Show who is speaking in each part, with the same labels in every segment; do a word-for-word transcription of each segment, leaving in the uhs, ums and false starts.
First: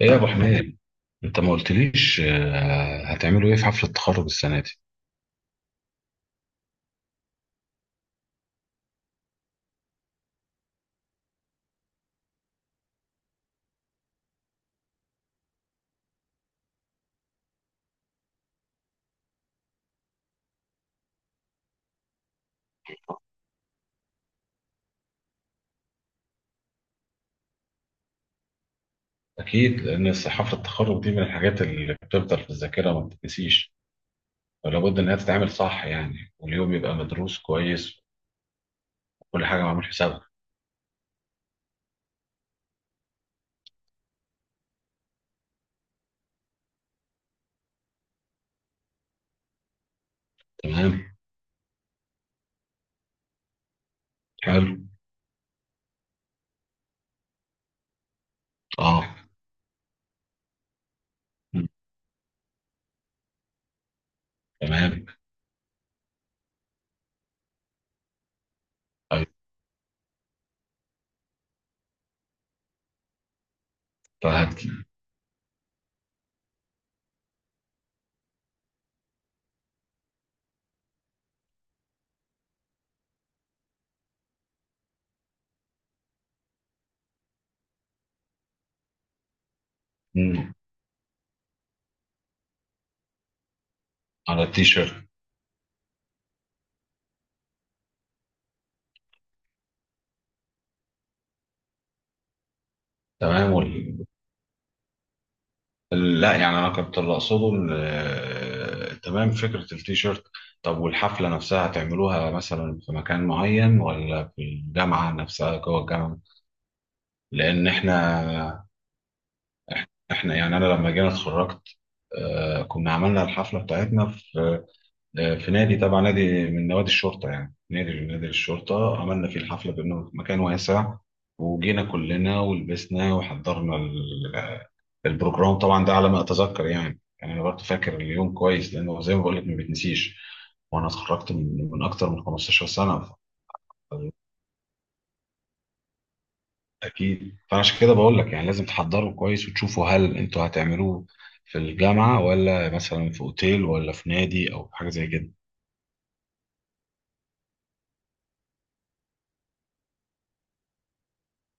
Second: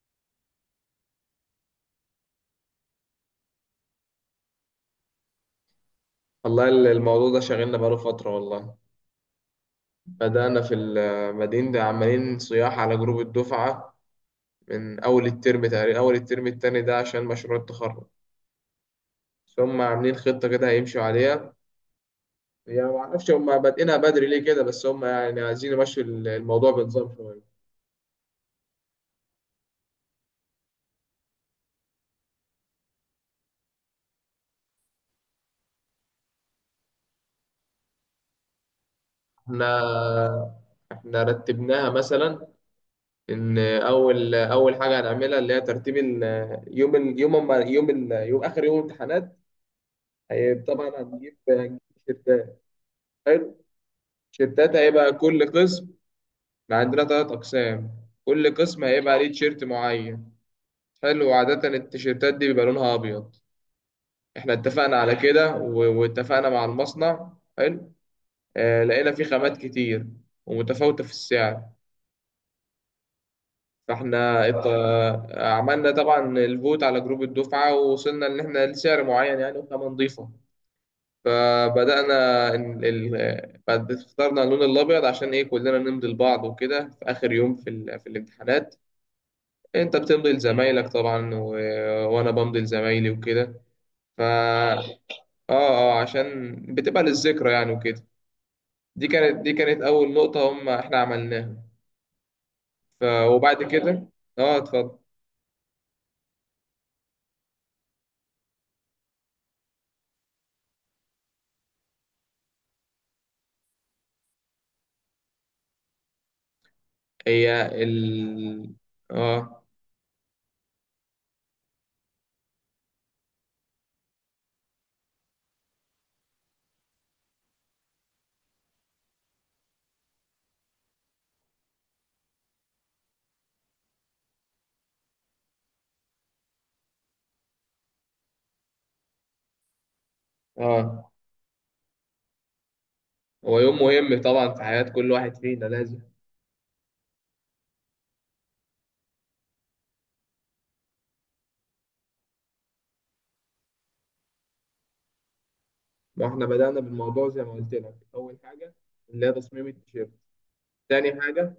Speaker 1: ايه يا ابو حميد؟ انت ما قلتليش. آه، هتعملوا ايه في حفله التخرج السنه دي؟
Speaker 2: والله ال- الموضوع ده شاغلنا بقاله فترة والله. بدأنا في المدينة ده عمالين صياح على جروب الدفعة من أول الترم تقريبا، أول الترم التاني ده عشان مشروع التخرج. بس هم عاملين خطة كده هيمشوا عليها. يعني معرفش هم بادئينها بدري ليه كده، بس هم يعني عايزين يمشوا ال- الموضوع بنظام شوية.
Speaker 1: اكيد لان الس- حفله التخرج دي من الحاجات اللي بتفضل في الذاكره ما بتتنسيش، ولابد انها تتعمل صح يعني، واليوم يبقى مدروس كويس وكل حاجه معمول حسابها.
Speaker 2: احنا احنا رتبناها مثلا ان اول اول حاجه هنعملها اللي هي ترتيب ال- يوم ال- يوم أما- يوم ال- يوم اخر يوم امتحانات. هي طبعا
Speaker 1: تمام.
Speaker 2: هنجيب هنجيب تيشيرتات تيشيرتات
Speaker 1: حلو.
Speaker 2: هيبقى كل قسم. احنا عندنا تلات أقسام، كل قسم
Speaker 1: اه.
Speaker 2: هيبقى ليه تيشيرت معين. حلو،
Speaker 1: م.
Speaker 2: وعادة التيشيرتات دي بيبقى لونها أبيض. احنا اتفقنا
Speaker 1: تمام.
Speaker 2: على كده و- واتفقنا مع المصنع. حلو. اه لقينا فيه
Speaker 1: أيوة.
Speaker 2: خامات كتير ومتفاوتة في السعر. فاحنا
Speaker 1: فهت.
Speaker 2: ات- آه، عملنا طبعا الفوت على جروب الدفعة ووصلنا إن احنا لسعر معين يعني وخامة نضيفة. فبدأنا إن ال... آه، بعد اخترنا اللون الأبيض عشان إيه كلنا نمضي لبعض وكده في آخر يوم في, ال... في الامتحانات. انت بتمضي
Speaker 1: م.
Speaker 2: لزمايلك طبعا، و... وانا بمضي لزمايلي وكده. ف
Speaker 1: على
Speaker 2: اه
Speaker 1: التيشيرت.
Speaker 2: اه عشان بتبقى للذكرى يعني وكده. دي كانت دي كانت اول نقطة هم احنا عملناها. ف...
Speaker 1: تمام.
Speaker 2: وبعد كده اه اتفضل.
Speaker 1: لا يعني انا كنت اللي اقصده إن، آه، تمام فكره التيشيرت. طب والحفله نفسها هتعملوها مثلا في مكان معين ولا في الجامعه نفسها جوه الجامعه؟
Speaker 2: هي
Speaker 1: لان
Speaker 2: ال
Speaker 1: احنا،
Speaker 2: اه
Speaker 1: احنا يعني انا لما جينا اتخرجت، آه، كنا عملنا الحفله بتاعتنا في، آه، في نادي، تبع نادي من نوادي الشرطه، يعني نادي نادي الشرطه عملنا فيه الحفله بانه في مكان واسع، وجينا كلنا ولبسنا وحضرنا. البروجرام طبعا ده على ما اتذكر، يعني يعني انا برضه فاكر اليوم كويس، لانه زي ما بقول لك ما بيتنسيش. وانا
Speaker 2: اه
Speaker 1: اتخرجت من من اكتر من خمستاشر سنه.
Speaker 2: هو يوم مهم طبعا في حياة كل واحد فينا، لازم.
Speaker 1: اكيد، فانا عشان كده بقول لك يعني لازم تحضروا كويس وتشوفوا هل انتوا هتعملوه في الجامعه ولا مثلا في اوتيل ولا في نادي او حاجه زي كده.
Speaker 2: ما احنا بدأنا بالموضوع زي ما قلت لك، اول حاجة اللي هي تصميم التيشيرت. تاني حاجة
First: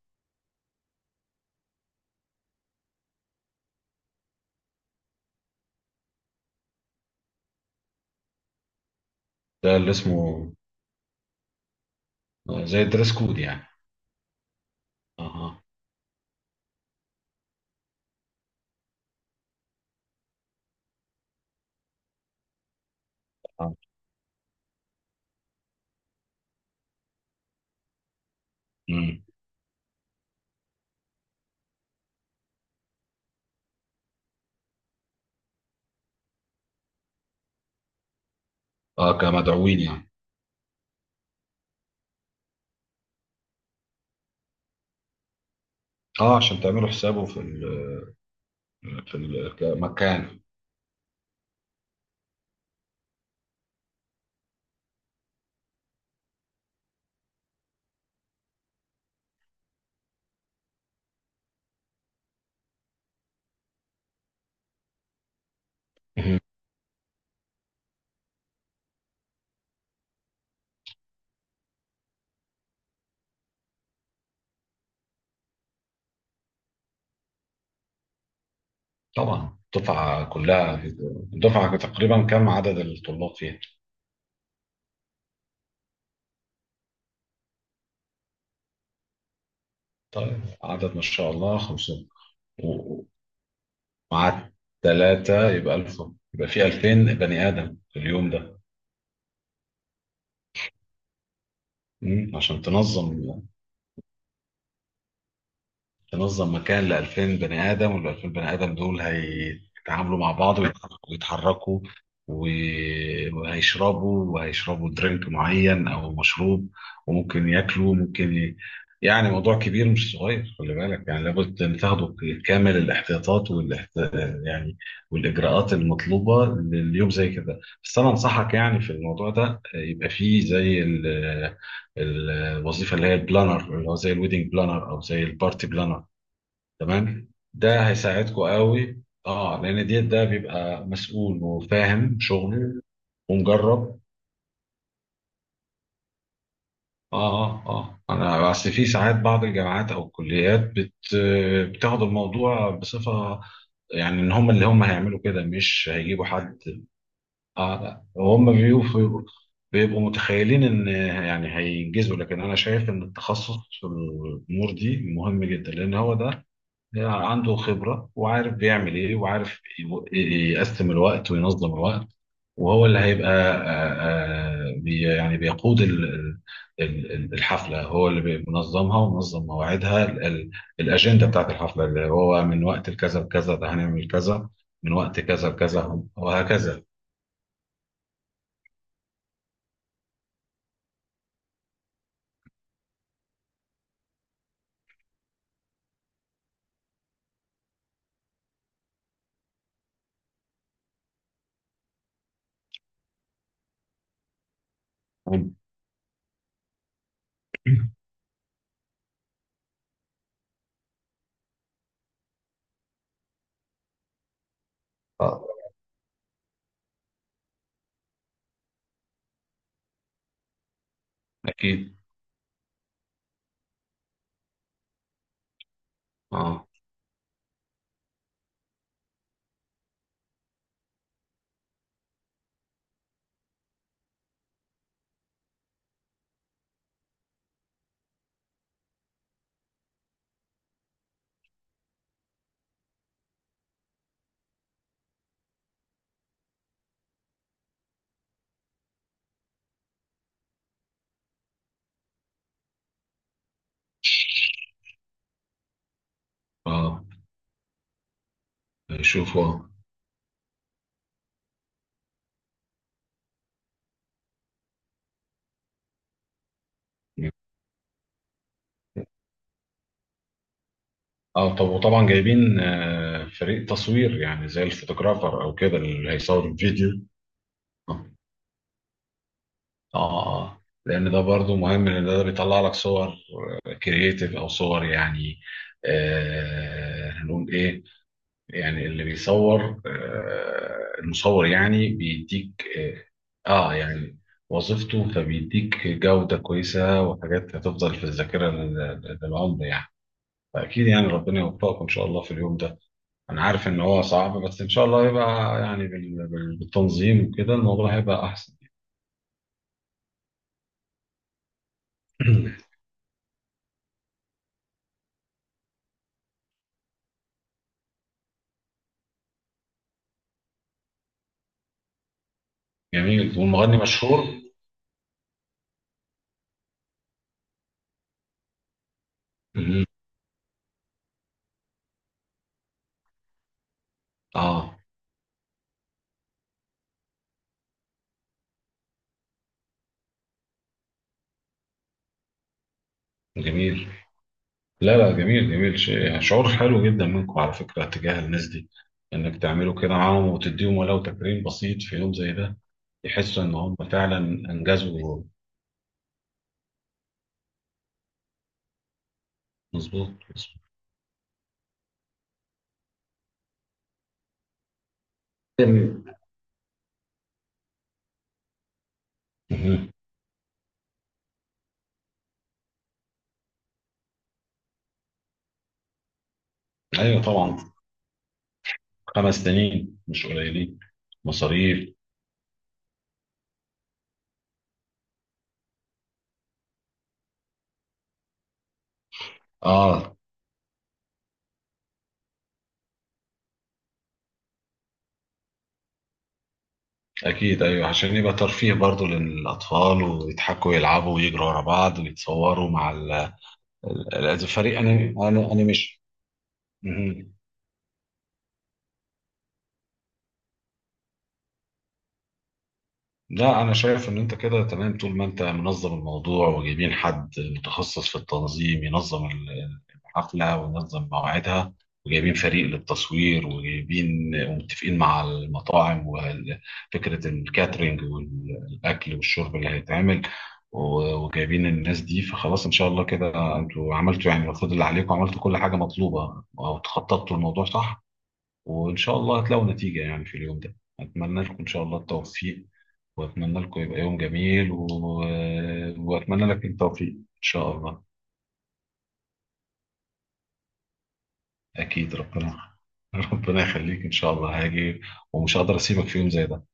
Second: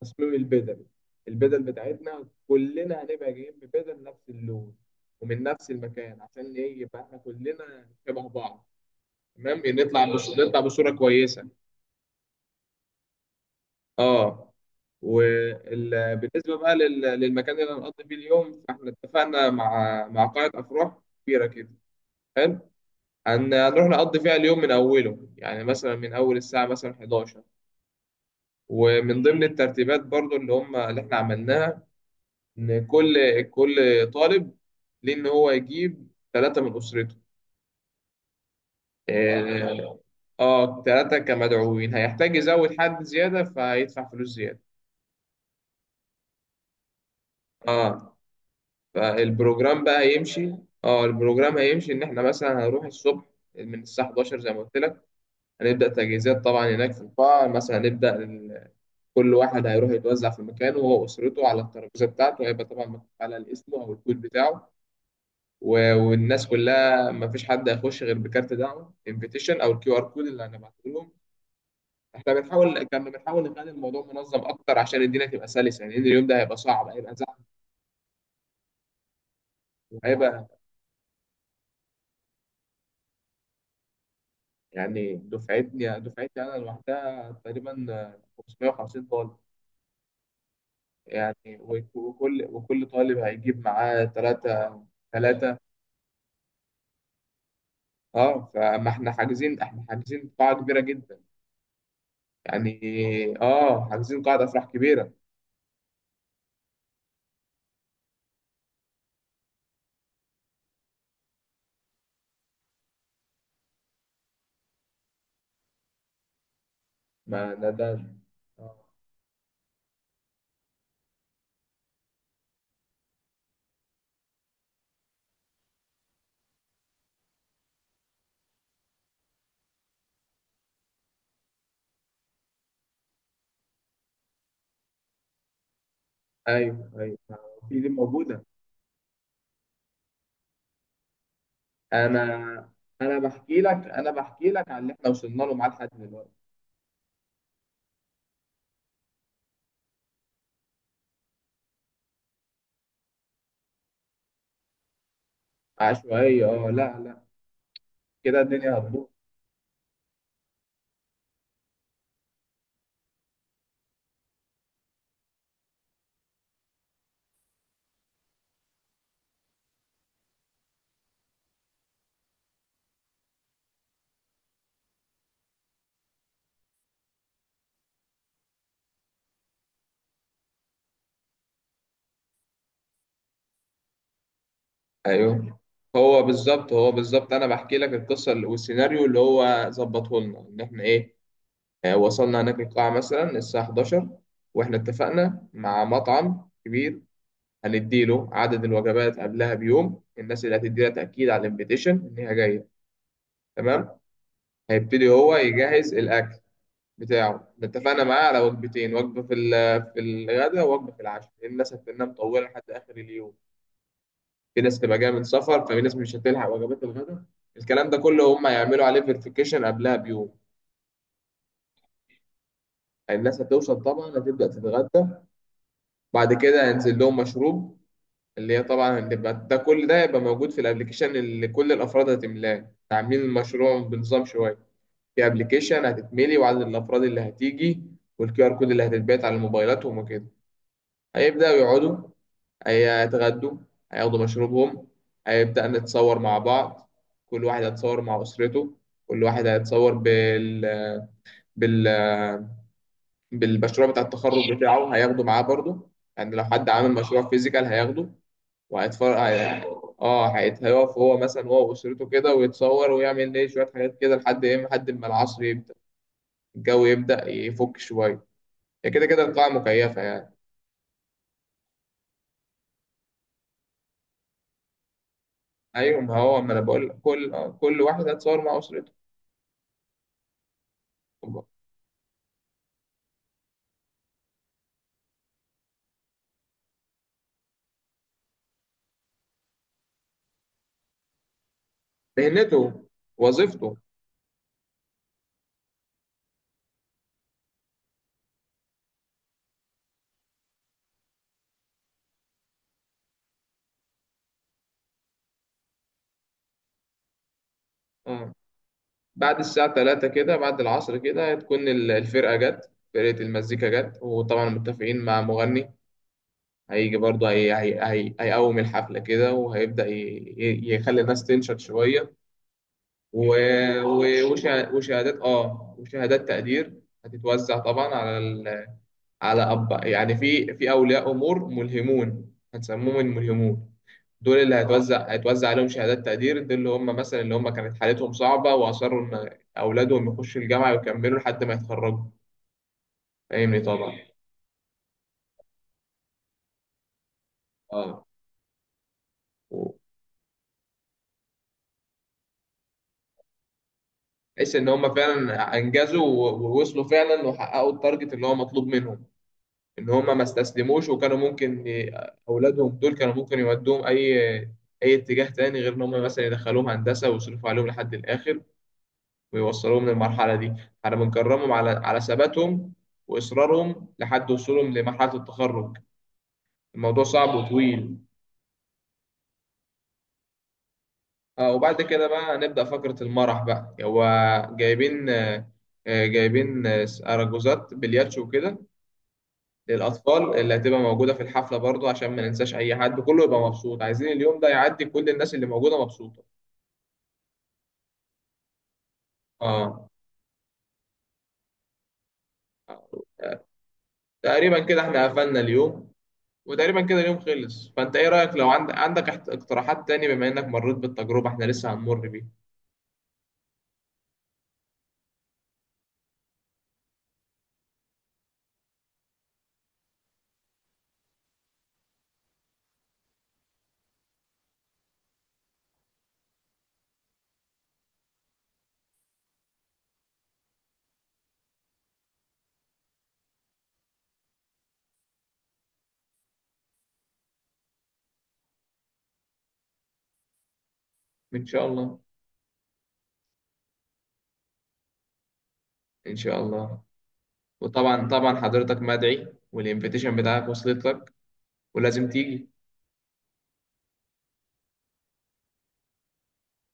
Speaker 2: تصميم البدل. البدل بتاعتنا كلنا هنبقى جايين ببدل نفس اللون ومن نفس المكان، عشان ايه يبقى احنا كلنا شبه بعض. تمام، إيه،
Speaker 1: ده اللي
Speaker 2: نطلع بص...
Speaker 1: اسمه
Speaker 2: نطلع بصورة كويسة.
Speaker 1: زي الدريس كود يعني.
Speaker 2: اه
Speaker 1: اها.
Speaker 2: وبالنسبة بقى لل... للمكان اللي هنقضي فيه اليوم، فاحنا اتفقنا مع مع قاعة أفراح كبيرة كده. حلو، هن...
Speaker 1: اه.
Speaker 2: هنروح نقضي فيها اليوم من أوله يعني، مثلا من أول الساعة مثلا حداشر. ومن
Speaker 1: مم.
Speaker 2: ضمن الترتيبات برضو اللي هم اللي احنا عملناها، ان كل كل طالب ليه ان هو يجيب ثلاثه من اسرته.
Speaker 1: آه، كمدعوين
Speaker 2: اه
Speaker 1: يعني.
Speaker 2: آه، ثلاثه كمدعوين، هيحتاج يزود حد زياده فهيدفع فلوس زياده.
Speaker 1: اه عشان تعملوا حسابه في ال،
Speaker 2: اه
Speaker 1: في
Speaker 2: فالبروجرام بقى
Speaker 1: المكان.
Speaker 2: هيمشي. اه البروجرام هيمشي ان احنا مثلا هنروح الصبح من الساعه الحادية عشر زي ما قلت لك. هنبدا تجهيزات طبعا هناك في القاعه، مثلا. هنبدا ال- كل واحد هيروح يتوزع في مكانه وهو اسرته على الترابيزه بتاعته، هيبقى طبعا مكتوب على الاسم او الكود بتاعه. و- والناس كلها ما فيش حد هيخش غير بكارت دعوه، انفيتيشن او الكيو ار كود اللي هنبعته لهم. احنا بنحاول كنا بنحاول نخلي الموضوع منظم اكتر عشان الدنيا تبقى سلسه يعني، لأن اليوم ده هيبقى صعب، هيبقى زحمه
Speaker 1: طبعا الدفعة
Speaker 2: وهيبقى
Speaker 1: كلها، الدفعة تقريبا كم عدد الطلاب فيها؟
Speaker 2: يعني دفعتني دفعتي انا لوحدها تقريبا خمسمية وخمسين طالب.
Speaker 1: طيب عدد ما شاء
Speaker 2: يعني
Speaker 1: الله
Speaker 2: وك-
Speaker 1: خمسمية.
Speaker 2: وكل وكل
Speaker 1: و-
Speaker 2: طالب هيجيب معاه
Speaker 1: ومع
Speaker 2: ثلاثه
Speaker 1: ثلاثة
Speaker 2: ثلاثه
Speaker 1: يبقى ألف، يبقى في ألفين بني آدم في اليوم
Speaker 2: اه
Speaker 1: ده.
Speaker 2: فما احنا حاجزين احنا حاجزين قاعه كبيره جدا.
Speaker 1: مم. عشان
Speaker 2: يعني
Speaker 1: تنظم
Speaker 2: اه حاجزين قاعده افراح كبيره.
Speaker 1: تنظم مكان ل ألفين بني ادم، وال ألفين بني ادم دول هيتعاملوا مع بعض ويتح- ويتحركوا، و- وهيشربوا وهيشربوا درينك معين او مشروب،
Speaker 2: ما
Speaker 1: وممكن
Speaker 2: ده ده
Speaker 1: ياكلوا، ممكن ي...
Speaker 2: آه.
Speaker 1: يعني موضوع كبير مش صغير، خلي بالك يعني لابد ان تاخدوا كامل الاحتياطات والاحت... يعني والاجراءات المطلوبه لليوم زي كده. بس انا انصحك يعني في الموضوع ده يبقى فيه زي ال... الوظيفه اللي هي البلانر، اللي هو زي الويدنج بلانر او زي البارتي بلانر.
Speaker 2: ايوه، ايوه،
Speaker 1: تمام.
Speaker 2: في دي
Speaker 1: ده هيساعدكم
Speaker 2: موجوده.
Speaker 1: قوي، اه لان ديت ده بيبقى مسؤول وفاهم
Speaker 2: انا
Speaker 1: شغله. مم.
Speaker 2: انا بحكي لك
Speaker 1: ومجرب.
Speaker 2: انا بحكي لك عن اللي احنا وصلنا له معاه لحد دلوقتي.
Speaker 1: اه اه اه انا بس في ساعات بعض الجامعات او الكليات بت، بتاخد الموضوع بصفه، يعني ان هم اللي هم هيعملوا كده مش هيجيبوا
Speaker 2: عشوائيه،
Speaker 1: حد.
Speaker 2: اه لا، لا،
Speaker 1: اه لا،
Speaker 2: كده
Speaker 1: هم
Speaker 2: الدنيا هتبوظ.
Speaker 1: بيبقوا، بيبقوا متخيلين ان، يعني هينجزوا. لكن انا شايف ان التخصص في الامور دي مهم جدا، لان هو ده عنده خبرة وعارف بيعمل إيه، وعارف ي- يقسم الوقت وينظم الوقت، وهو اللي هيبقى آه، آه، بي يعني بيقود ال- ال- ال- الحفلة، هو اللي بينظمها ومنظم مواعيدها، ال- ال- الأجندة بتاعت الحفلة، اللي هو من وقت لكذا لكذا ده هنعمل كذا، من وقت كذا
Speaker 2: ايوه،
Speaker 1: لكذا
Speaker 2: هو بالظبط
Speaker 1: وهكذا.
Speaker 2: هو بالظبط، انا بحكي لك القصه والسيناريو اللي هو ظبطه لنا، ان احنا ايه آه، وصلنا هناك القاعه مثلا الساعه الحادية عشر. واحنا اتفقنا مع مطعم كبير، هنديله عدد الوجبات قبلها بيوم، الناس اللي هتدينا تاكيد على الانفيتيشن ان هي جايه. تمام، هيبتدي هو يجهز الاكل بتاعه ده. اتفقنا معاه على وجبتين: وجبة في ال- في الغداء، ووجبة في العشاء، لأن الناس هتبقى مطولة لحد آخر اليوم. في ناس تبقى جاية من
Speaker 1: آه،
Speaker 2: سفر، ففي ناس مش هتلحق وجبات الغداء. الكلام ده كله هم هيعملوا عليه فيريفيكيشن قبلها بيوم.
Speaker 1: أكيد.
Speaker 2: الناس هتوصل طبعا، هتبدأ تتغدى، بعد
Speaker 1: أه.
Speaker 2: كده هينزل لهم مشروب. اللي هي طبعا هتبقى ده كل ده هيبقى موجود في الابليكيشن اللي كل الأفراد هتملاه، عاملين المشروع بنظام شوية. في ابليكيشن هتتملي، وعدد الأفراد اللي هتيجي، والكيو ار كود اللي هتتبعت على موبايلاتهم وكده. هيبدأوا يقعدوا، هيتغدوا، هياخدوا مشروبهم، هيبدأ نتصور مع بعض. كل واحد هيتصور مع أسرته، كل واحد هيتصور بال... بال... بالمشروع بتاع التخرج بتاعه، هياخده معاه برضه. يعني لو حد عامل
Speaker 1: أه.
Speaker 2: مشروع فيزيكال هياخده وهيتفرج
Speaker 1: شوفوا.
Speaker 2: هي... اه هيت- هيقف هو مثلا، هو وأسرته كده، ويتصور ويعمل ايه شوية حاجات كده لحد ايه لحد ما العصر يبدأ، الجو يبدأ يفك شوية. هي كده كده القاعة مكيفة يعني.
Speaker 1: اه طب وطبعا جايبين، آه، فريق تصوير يعني زي الفوتوغرافر او كده،
Speaker 2: أيوة،
Speaker 1: اللي
Speaker 2: ما هو
Speaker 1: هيصور
Speaker 2: ما أنا بقول
Speaker 1: الفيديو.
Speaker 2: كل آه، كل
Speaker 1: اه.
Speaker 2: واحد هيتصور مع أسرته،
Speaker 1: اه. آه. لان ده برضو مهم، لان ده بيطلع لك صور كرييتيف او صور يعني، آه هنقول ايه، يعني اللي بيصور، آه المصور يعني بيديك
Speaker 2: مهنته
Speaker 1: اه, آه
Speaker 2: وظيفته.
Speaker 1: يعني وظيفته، فبيديك جودة كويسة وحاجات هتفضل في الذاكرة، لل- للعمر يعني. فأكيد يعني ربنا يوفقكم إن شاء الله في اليوم ده. انا عارف ان هو صعب، بس ان شاء الله يبقى يعني بال- بال- بالتنظيم وكده الموضوع هيبقى
Speaker 2: اه
Speaker 1: احسن.
Speaker 2: بعد الساعة ثلاثة كده، بعد العصر كده، هتكون ال- الفرقة جت، فرقة المزيكا جت، وطبعا متفقين مع مغني هيجي برضه. هي هي هي هيقوم الحفلة كده، وهيبدأ ي- ي- يخلي الناس تنشط شوية. و...
Speaker 1: جميل، والمغني
Speaker 2: و...
Speaker 1: مشهور؟
Speaker 2: وشه- وشهادات اه وشهادات تقدير هتتوزع طبعا على ال... على أب
Speaker 1: مهم.
Speaker 2: يعني في في أولياء أمور ملهمون، هنسموهم الملهمون. دول اللي اه
Speaker 1: اه.
Speaker 2: هيتوزع هيتوزع عليهم شهادات تقدير، دول اللي هم مثلا اللي هم كانت حالتهم صعبة وأصروا إن أولادهم يخشوا الجامعة ويكملوا لحد ما يتخرجوا. فاهمني
Speaker 1: جميل.
Speaker 2: طبعا.
Speaker 1: لا لا، جميل، جميل شيء يعني، شعور حلو جدا منكم على فكرة
Speaker 2: اه
Speaker 1: تجاه الناس دي، انك تعملوا كده
Speaker 2: وتحس
Speaker 1: معاهم وتديهم ولو تكريم بسيط في يوم زي ده، يحسوا ان هم فعلا
Speaker 2: إن هم
Speaker 1: انجزوا.
Speaker 2: فعلا أنجزوا و- ووصلوا فعلا، وحققوا التارجت اللي هو مطلوب منهم. إن
Speaker 1: مظبوط.
Speaker 2: هم ما
Speaker 1: مظبوط.
Speaker 2: استسلموش، وكانوا ممكن ي- أولادهم دول كانوا ممكن يودوهم أي أي اتجاه تاني، غير إن هم
Speaker 1: مم.
Speaker 2: مثلا يدخلوهم هندسة ويصرفوا عليهم لحد الآخر ويوصلوهم
Speaker 1: مهم.
Speaker 2: للمرحلة دي. احنا بنكرمهم على على ثباتهم وإصرارهم لحد وصولهم لمرحلة التخرج. الموضوع
Speaker 1: ايوه
Speaker 2: صعب
Speaker 1: طبعا،
Speaker 2: وطويل.
Speaker 1: خمس سنين مش قليلين.
Speaker 2: اه وبعد
Speaker 1: مصاريف.
Speaker 2: كده بقى نبدأ فقرة المرح بقى. هو جايبين آه، آه، جايبين آه، أرجوزات بلياتشو وكده
Speaker 1: اه.
Speaker 2: للأطفال اللي هتبقى موجودة في الحفلة برضو، عشان ما ننساش أي حد، كله يبقى مبسوط، عايزين اليوم ده يعدي كل الناس اللي موجودة مبسوطة.
Speaker 1: أكيد أيوه، عشان يبقى ترفيه برضه
Speaker 2: اه
Speaker 1: للأطفال، ويضحكوا ويلعبوا ويجروا ورا بعض ويتصوروا مع ال... ال-
Speaker 2: تقريبا
Speaker 1: الفريق
Speaker 2: كده احنا
Speaker 1: أني...
Speaker 2: قفلنا
Speaker 1: أني...
Speaker 2: اليوم،
Speaker 1: أنيميشن.
Speaker 2: وتقريبا كده اليوم
Speaker 1: مهم.
Speaker 2: خلص. فانت ايه رأيك، لو عند... عندك احت- اقتراحات تاني بما انك مريت بالتجربة، احنا لسه هنمر بيها.
Speaker 1: لا أنا شايف إن أنت كده تمام، طول ما أنت منظم الموضوع وجايبين حد متخصص في التنظيم ينظم ال- الحفلة وينظم مواعيدها، وجايبين فريق للتصوير، وجايبين ومتفقين مع المطاعم وفكرة الكاترينج والأكل والشرب اللي هيتعمل، و- وجايبين الناس دي، فخلاص إن شاء الله كده أنتوا عملتوا يعني المفروض اللي عليكم، عملتوا كل حاجة مطلوبة أو تخططتوا الموضوع صح، وإن شاء الله هتلاقوا نتيجة يعني في اليوم ده. أتمنى
Speaker 2: ان
Speaker 1: لكم
Speaker 2: شاء
Speaker 1: إن شاء الله
Speaker 2: الله.
Speaker 1: التوفيق، واتمنى لكم يبقى يوم جميل، و...
Speaker 2: ان شاء
Speaker 1: واتمنى لك
Speaker 2: الله.
Speaker 1: التوفيق ان شاء الله.
Speaker 2: وطبعا طبعا حضرتك مدعي، والانفيتيشن بتاعك وصلت لك ولازم
Speaker 1: اكيد،
Speaker 2: تيجي.
Speaker 1: ربنا ربنا يخليك، ان شاء الله هاجي ومش هقدر اسيبك في يوم زي ده.